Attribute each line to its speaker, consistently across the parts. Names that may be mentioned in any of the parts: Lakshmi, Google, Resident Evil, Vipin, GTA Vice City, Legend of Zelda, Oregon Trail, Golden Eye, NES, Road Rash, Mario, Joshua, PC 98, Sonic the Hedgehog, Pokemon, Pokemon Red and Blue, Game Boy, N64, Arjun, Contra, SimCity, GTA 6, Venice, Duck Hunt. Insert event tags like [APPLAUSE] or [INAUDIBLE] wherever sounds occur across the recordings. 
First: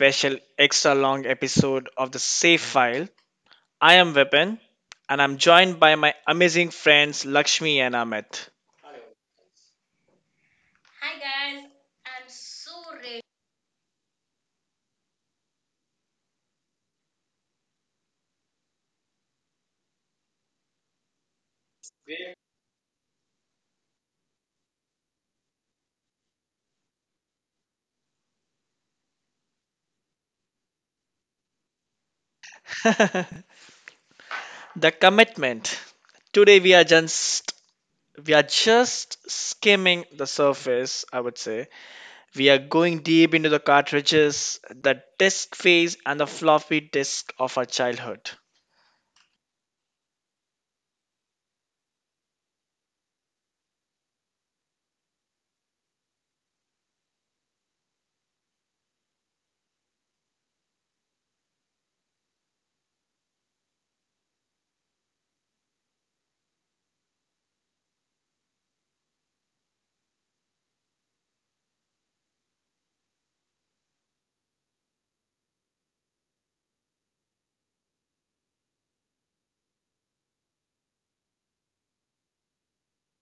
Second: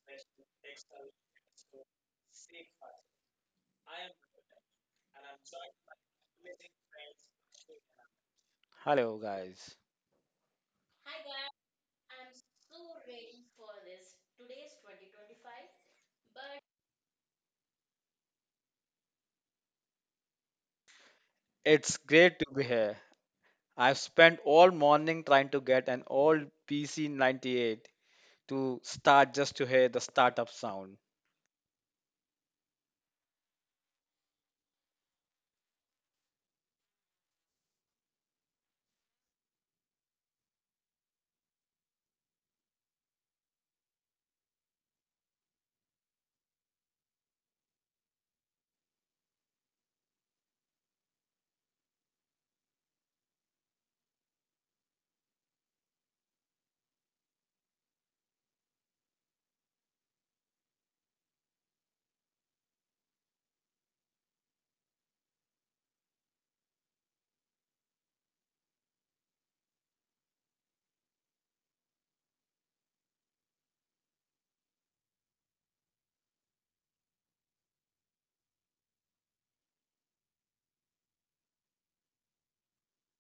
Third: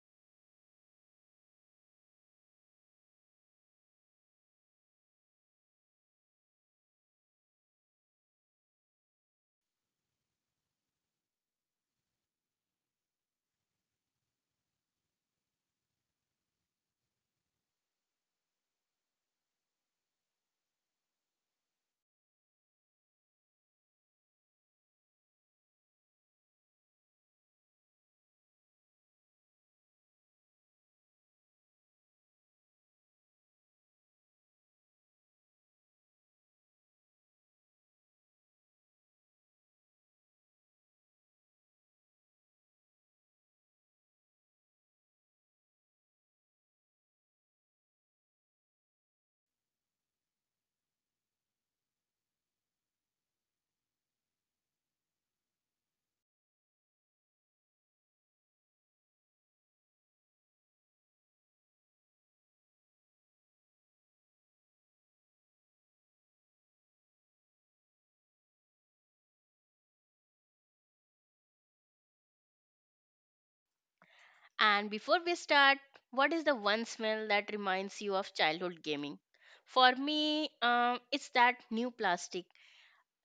Speaker 1: special extra long episode of the Safe File. I am Vipin and I'm joined by my amazing friends Lakshmi and Amit.
Speaker 2: Hello, guys. It's great to be here. I've spent all morning trying to get an old PC 98 to start just to hear the startup sound.
Speaker 1: [LAUGHS] The commitment. Today we are just skimming the surface, I would say. We are going deep into the cartridges, the disk phase and the floppy disk of our childhood.
Speaker 3: And before we start, what is the one smell that reminds you of childhood gaming? For me, it's that new plastic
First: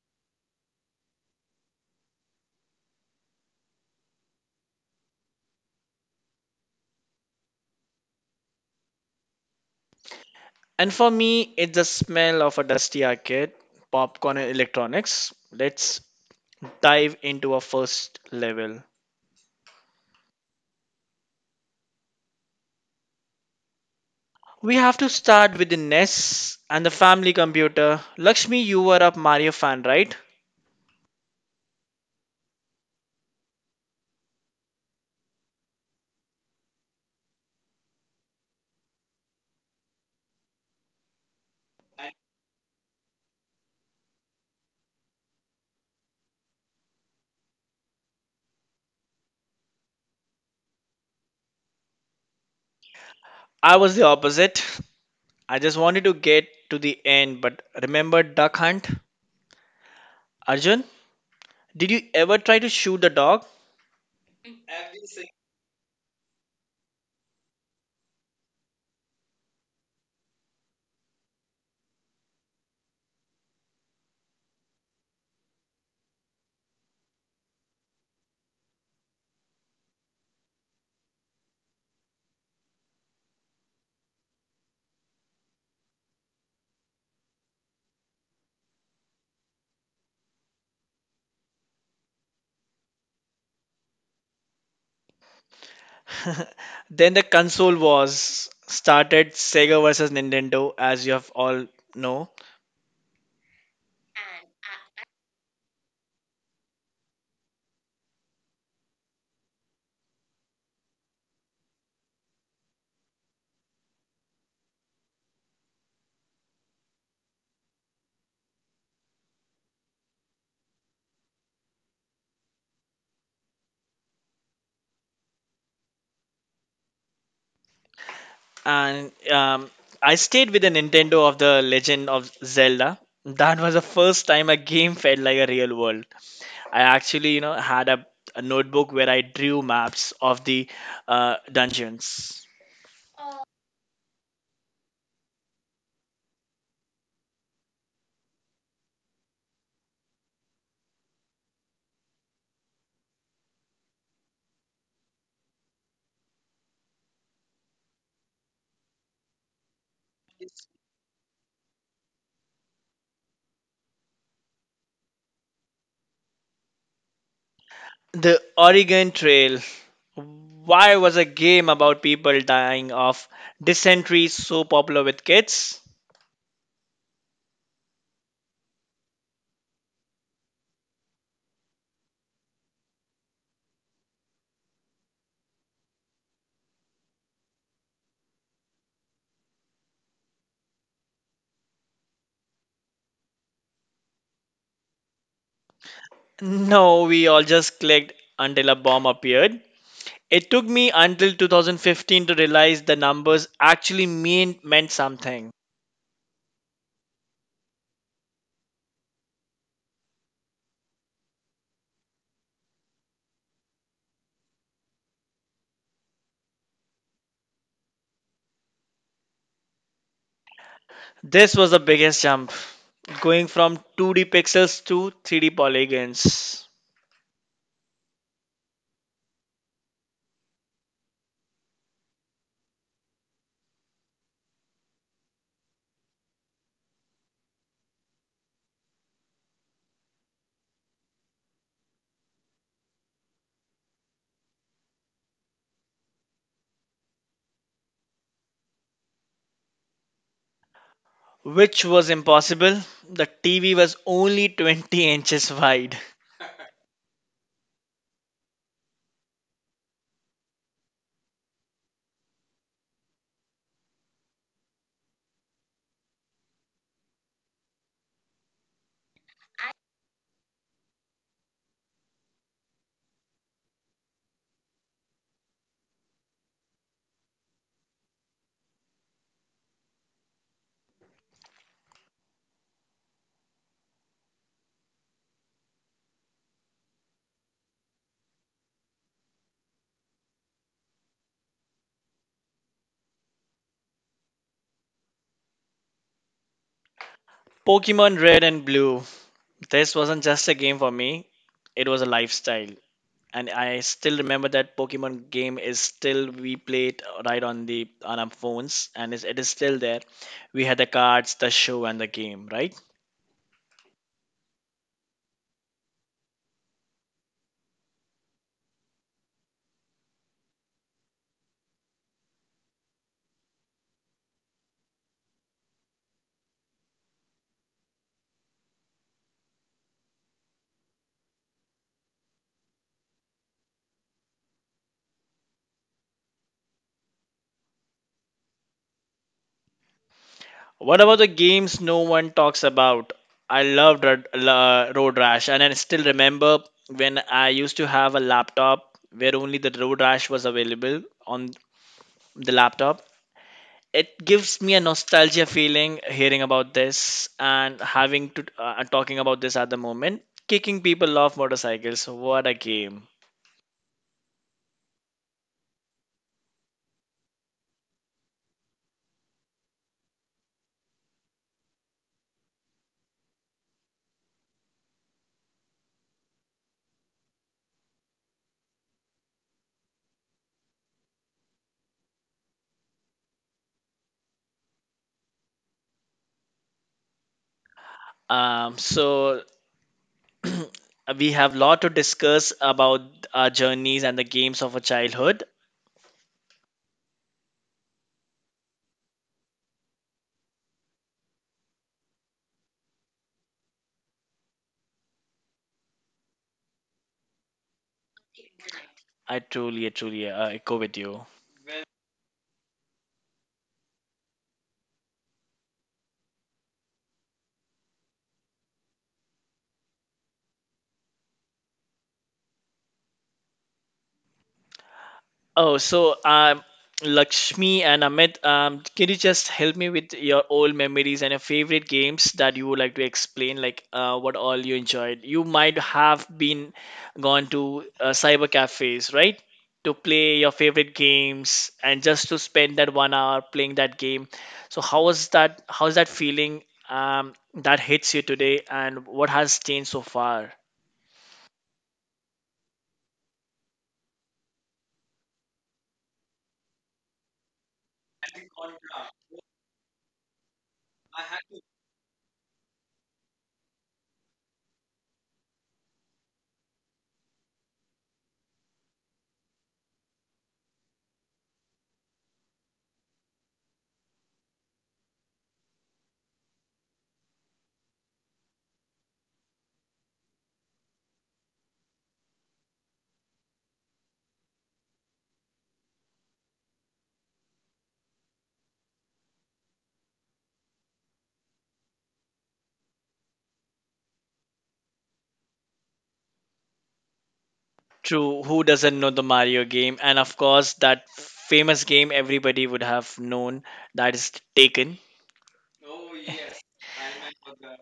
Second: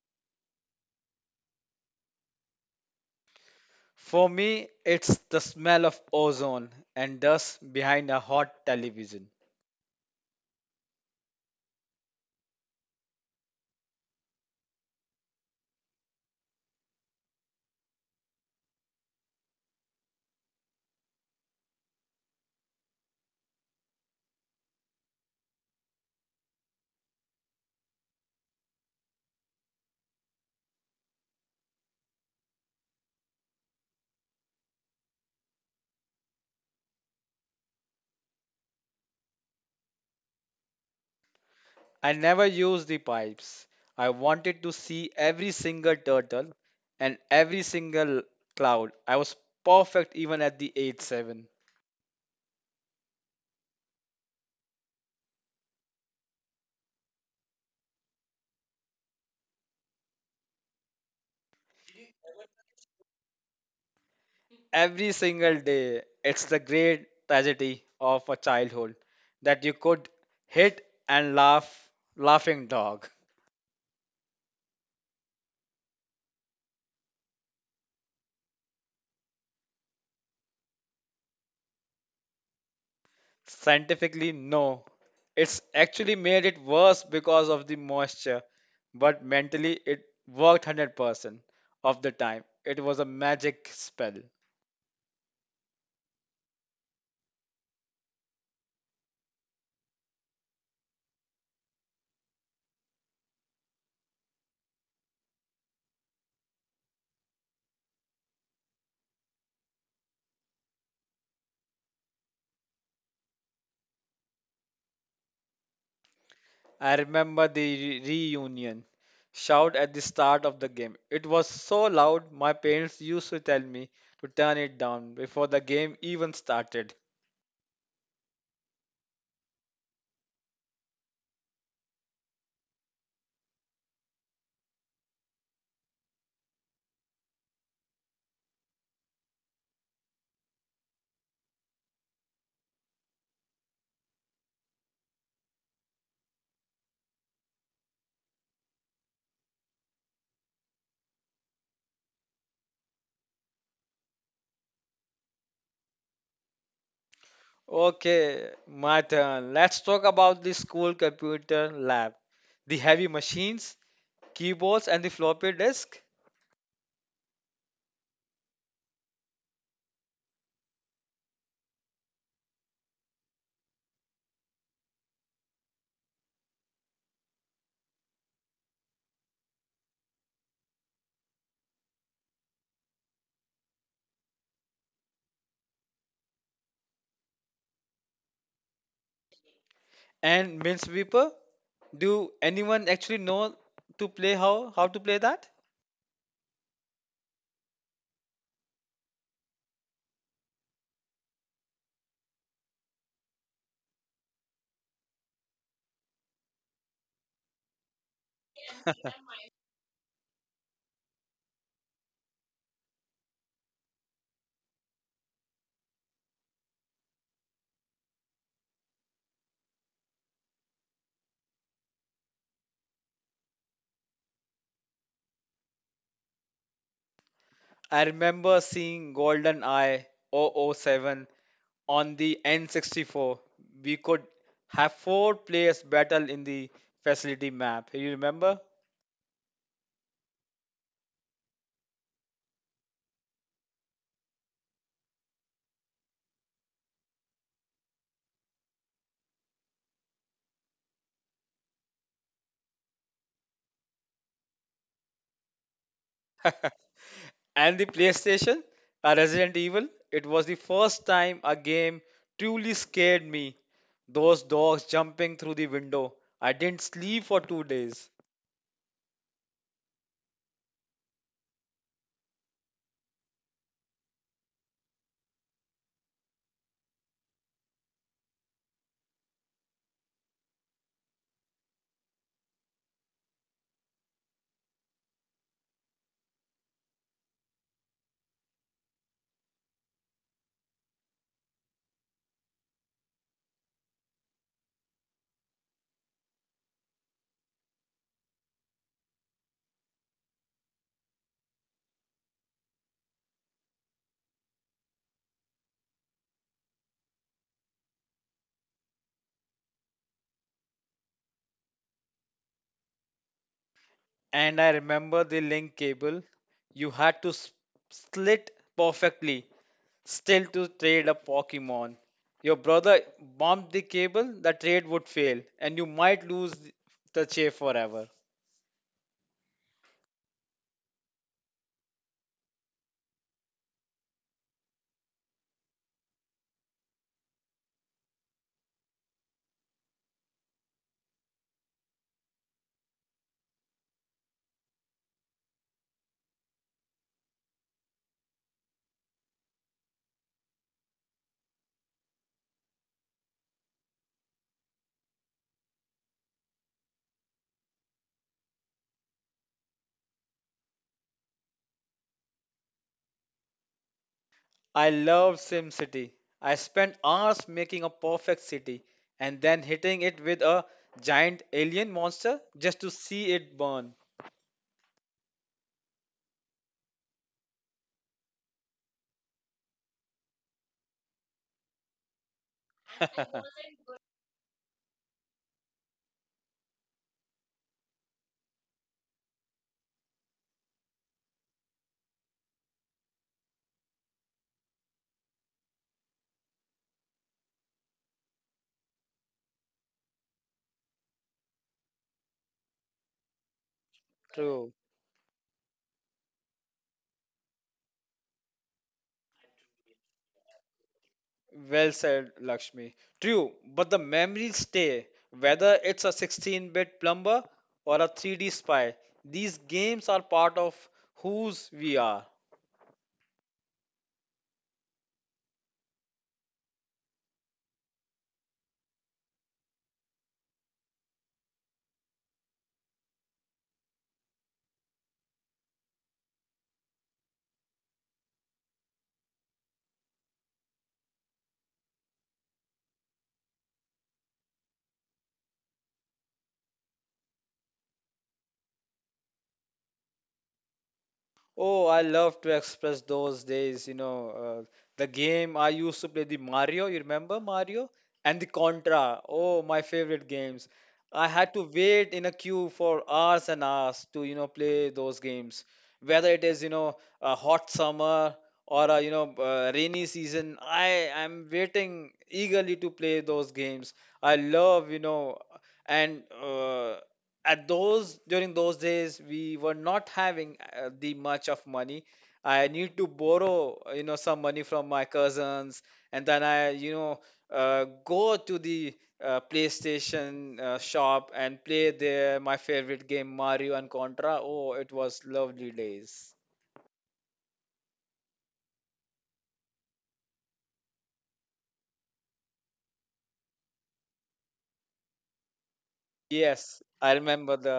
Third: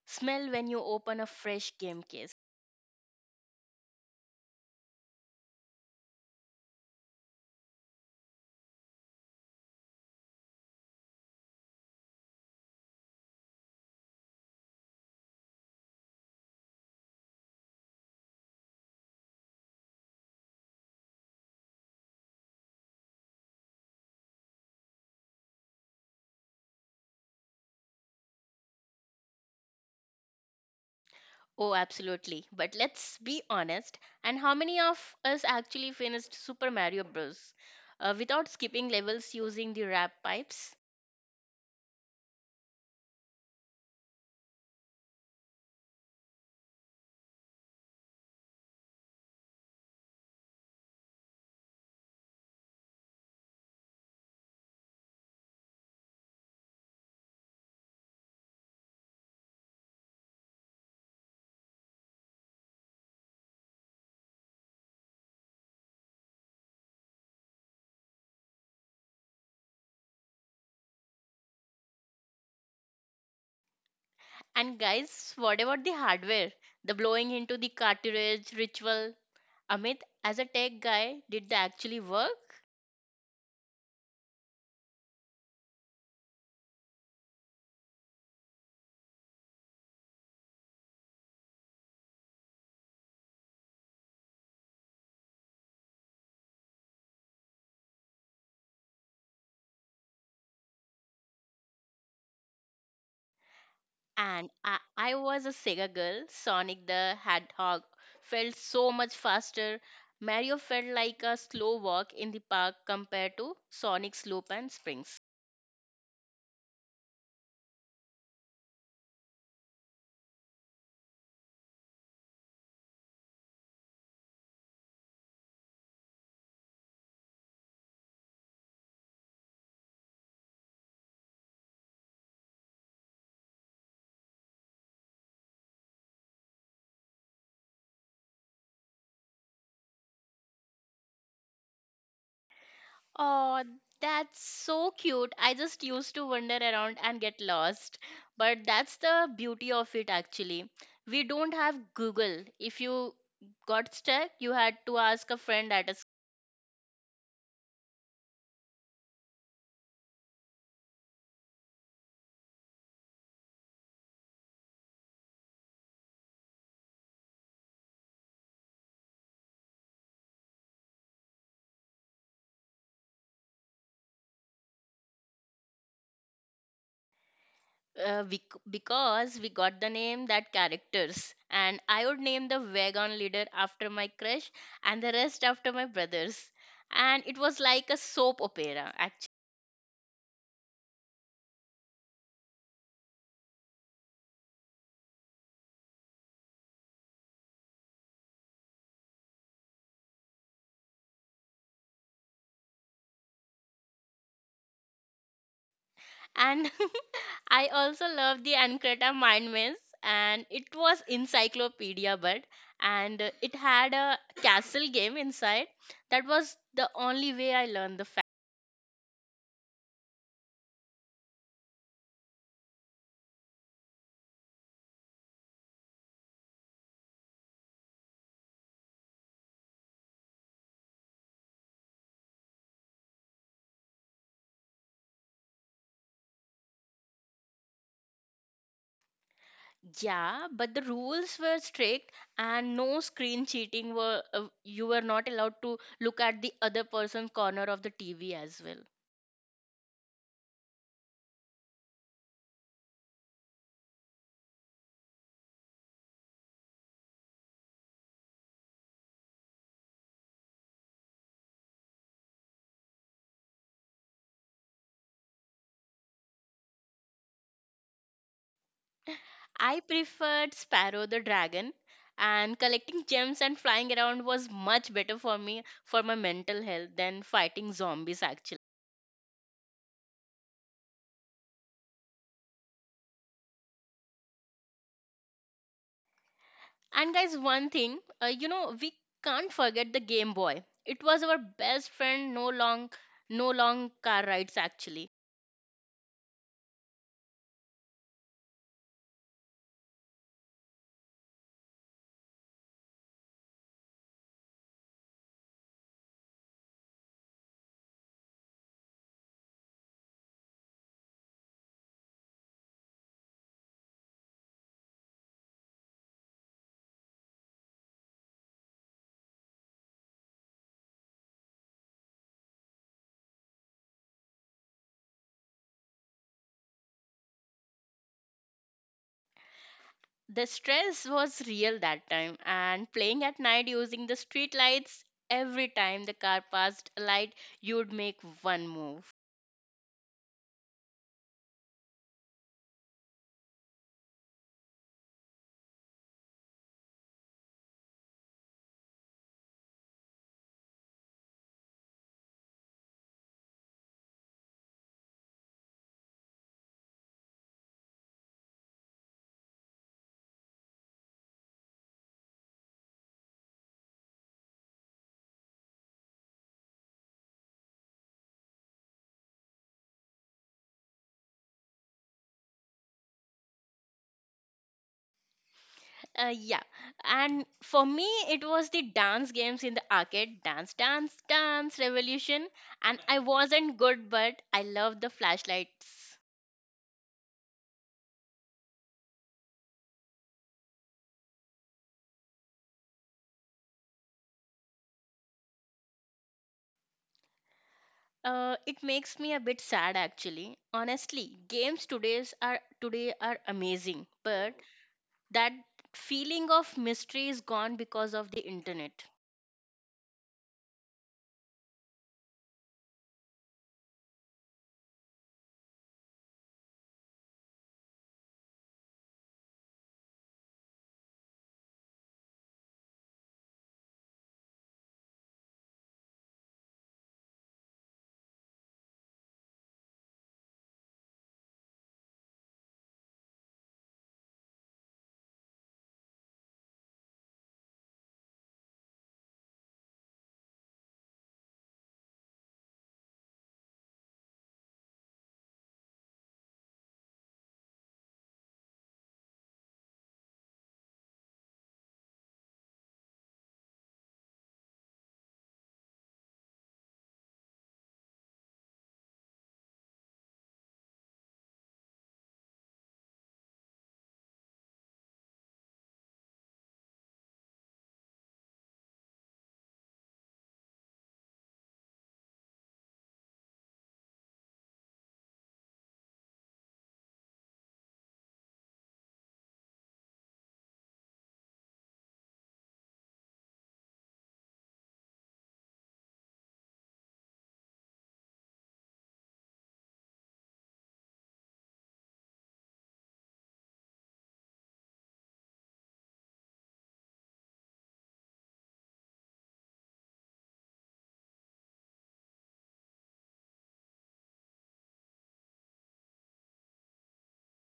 Speaker 3: smell when you open a fresh game case.
Speaker 2: For me, it's the smell of ozone and dust behind a hot television.
Speaker 1: And for me, it's the smell of a dusty arcade, popcorn, and electronics. Let's dive into our first level. We have to start with the NES and the family computer. Lakshmi, you were a Mario fan, right?
Speaker 3: Oh, absolutely. But let's be honest. And how many of us actually finished Super Mario Bros. Without skipping levels using the wrap pipes?
Speaker 2: I never used the pipes. I wanted to see every single turtle and every single cloud. I was perfect even at the age 7.
Speaker 1: I was the opposite. I just wanted to get to the end, but remember Duck Hunt? Arjun, did you ever try to shoot the dog?
Speaker 2: Every single day, it's the great tragedy of a childhood that you could hit and laugh, laughing dog.
Speaker 3: And guys, what about the hardware? The blowing into the cartridge ritual? Amit, as a tech guy, did they actually work?
Speaker 2: Scientifically, no. It's actually made it worse because of the moisture, but mentally, it worked 100% of the time. It was a magic spell.
Speaker 1: [LAUGHS] Then the console wars started, Sega versus Nintendo, as you have all know.
Speaker 3: And I was a Sega girl. Sonic the Hedgehog felt so much faster. Mario felt like a slow walk in the park compared to Sonic's slope and springs.
Speaker 2: I remember the reunion shout at the start of the game. It was so loud, my parents used to tell me to turn it down before the game even started.
Speaker 1: And I stayed with the Nintendo of the Legend of Zelda. That was the first time a game felt like a real world. I actually, you know, had a notebook where I drew maps of the dungeons.
Speaker 3: Oh, that's so cute. I just used to wander around and get lost. But that's the beauty of it, actually. We don't have Google. If you got stuck, you had to ask a friend at a
Speaker 2: Okay, my turn. Let's talk about the school computer lab. The heavy machines, keyboards, and the floppy disk,
Speaker 1: The Oregon Trail. Why was a game about people dying of dysentery so popular with kids?
Speaker 3: because we got the name that characters, and I would name the wagon leader after my crush and the rest after my brothers, and it was like a soap opera, actually.
Speaker 2: and minesweeper. Do anyone actually know to play how to play that?
Speaker 1: No, we all just clicked until a bomb appeared. It took me until 2015 to realize the numbers actually meant something.
Speaker 3: And [LAUGHS] I also love the Ancreta Mind Maze, and it was encyclopedia, but and it had a castle game inside. That was the only way I learned the.
Speaker 1: This was the biggest jump, going from 2D pixels to 3D polygons,
Speaker 2: I remember seeing Golden Eye double oh 007 on the N64, we could have four players battle in the facility map. You remember?
Speaker 3: Yeah, but the rules were strict, and no screen cheating, were you were not allowed to look at the other person's corner of the TV as well.
Speaker 1: which was impossible. The TV was only 20 inches wide.
Speaker 2: And the PlayStation, Resident Evil, it was the first time a game truly scared me. Those dogs jumping through the window. I didn't sleep for 2 days.
Speaker 3: I preferred Sparrow the Dragon, and collecting gems and flying around was much better for me for my mental health than fighting zombies, actually. And guys, one thing, we can't forget the Game Boy. It was our best friend no long car rides, actually.
Speaker 1: Pokemon Red and Blue. This wasn't just a game for me, it was a lifestyle. And I still remember that Pokemon game is still we played right on our phones and it is still there. We had the cards, the show and the game, right?
Speaker 2: And I remember the link cable. You had to slit perfectly, still to trade a Pokemon. Your brother bumped the cable, the trade would fail, and you might lose the chair forever.
Speaker 3: The stress was real that time, and playing at night using the street lights, every time the car passed a light, you'd make one move.
Speaker 1: What about the games no one talks about? I loved Road Rash, and I still remember when I used to have a laptop where only the Road Rash was available on the laptop. It gives me a nostalgia feeling hearing about this and having to talking about this at the moment. Kicking people off motorcycles, what a game.
Speaker 2: I love SimCity. I spent hours making a perfect city and then hitting it with a giant alien monster just to see it burn.
Speaker 3: Yeah, and for me, it was the dance games in the arcade, Dance, Dance, Dance Revolution, and I wasn't
Speaker 2: [LAUGHS]
Speaker 3: good, but I loved the flashlights.
Speaker 1: So [CLEARS THROAT] we have a lot to discuss about our journeys and the games of a childhood.
Speaker 3: It makes me a bit sad, actually. Honestly, games today's are today are amazing, but
Speaker 2: True.
Speaker 3: that feeling of mystery is gone because of the internet.
Speaker 1: I truly echo with you.
Speaker 2: Well said, Lakshmi. True, but the memories stay. Whether it's a 16-bit bit plumber or a 3D spy, these games are part of whose we are.
Speaker 1: Oh, so um, Lakshmi and Amit, can you just help me with your old memories and your favorite games that you would like to explain, like what all you enjoyed? You might have been gone to cyber cafes, right? To play your favorite games and just to spend that one hour playing that game. So how was that? How's that feeling that hits you today, and what has changed so far?
Speaker 2: Oh, I love to express those days, the game I used to play, the Mario, you remember Mario? And the Contra. Oh, my favorite games. I had to wait in a queue for hours and hours to play those games. Whether it is a hot summer or a rainy season, I am waiting eagerly to play those games. I love, and at those during those days we were not having the much of money. I need to borrow some money from my cousins, and then I go to the PlayStation shop and play there my favorite game Mario and Contra. Oh, it was lovely days.
Speaker 1: True, who doesn't know the Mario game? And of course, that famous game everybody would have known, that is Taken.
Speaker 2: Yes, I remember the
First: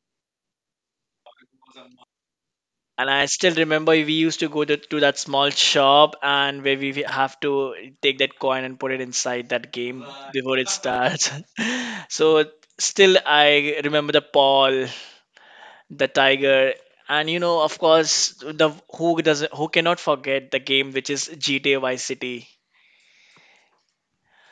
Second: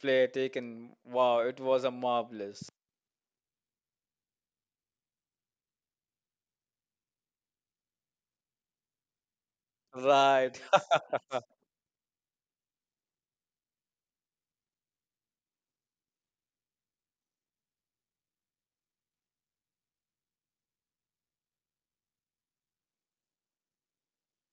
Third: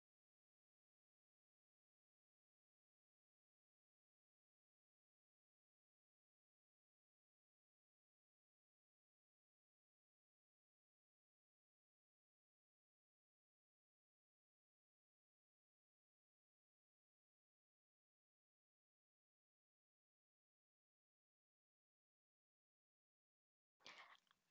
Speaker 2: play taken. Wow, it was a marvelous.
Speaker 1: And I still remember we used to go to that small shop and where we have to take that coin and put it inside that game before
Speaker 2: Right.
Speaker 1: it starts. [LAUGHS] so Still, I remember the Paul, the Tiger, and you know, of course, the who doesn't who cannot forget the game which is GTA Vice City.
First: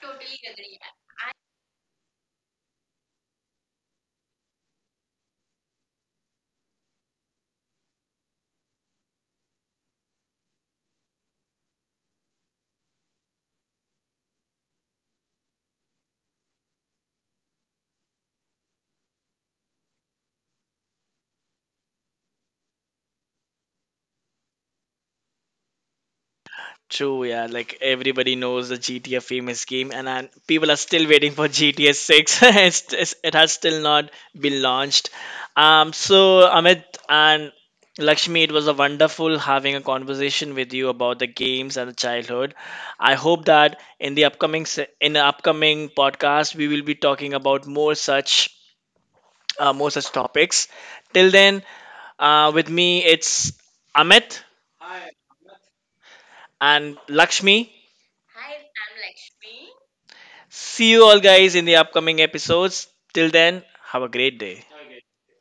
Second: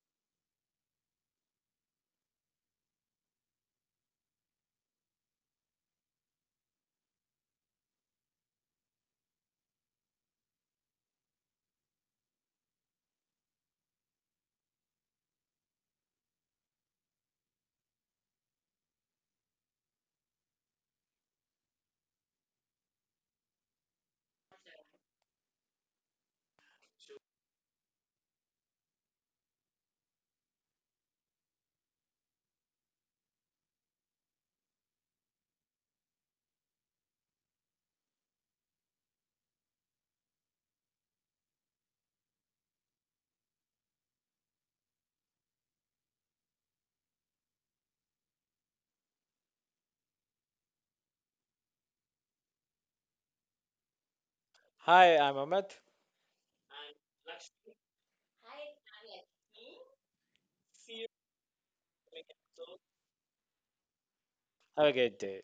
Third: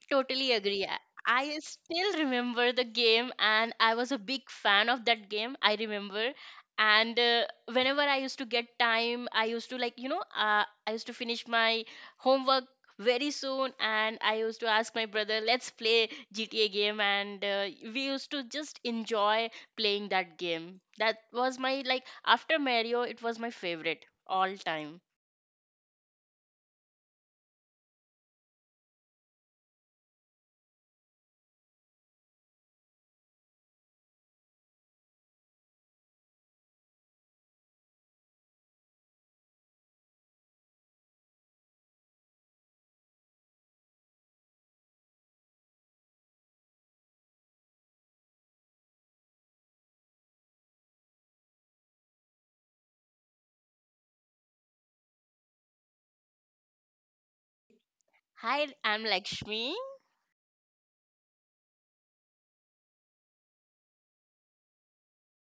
Speaker 3: Totally agree. I still remember the game, and I was a big fan of that game. I remember. And Whenever I used to get time, I used to, I used to finish my homework very soon, and I used to ask my brother, let's play GTA game. And We used to just enjoy playing that game. That was my, like, after Mario, it was my favorite all time.
Speaker 1: True, yeah. Like everybody knows the GTA famous game, and people are still waiting for GTA 6. [LAUGHS] It has still not been launched. So Amit and Lakshmi, it was a wonderful having a conversation with you about the games and the childhood. I hope that in the in the upcoming podcast we will be talking about more such topics. Till then, with me it's Amit
Speaker 2: [LAUGHS] Hi, I'm Amit.
Speaker 1: and Lakshmi.
Speaker 3: Hi, I'm Lakshmi.
Speaker 1: See you all guys in the upcoming episodes. Till then, have a great day.
Speaker 2: Have a great day.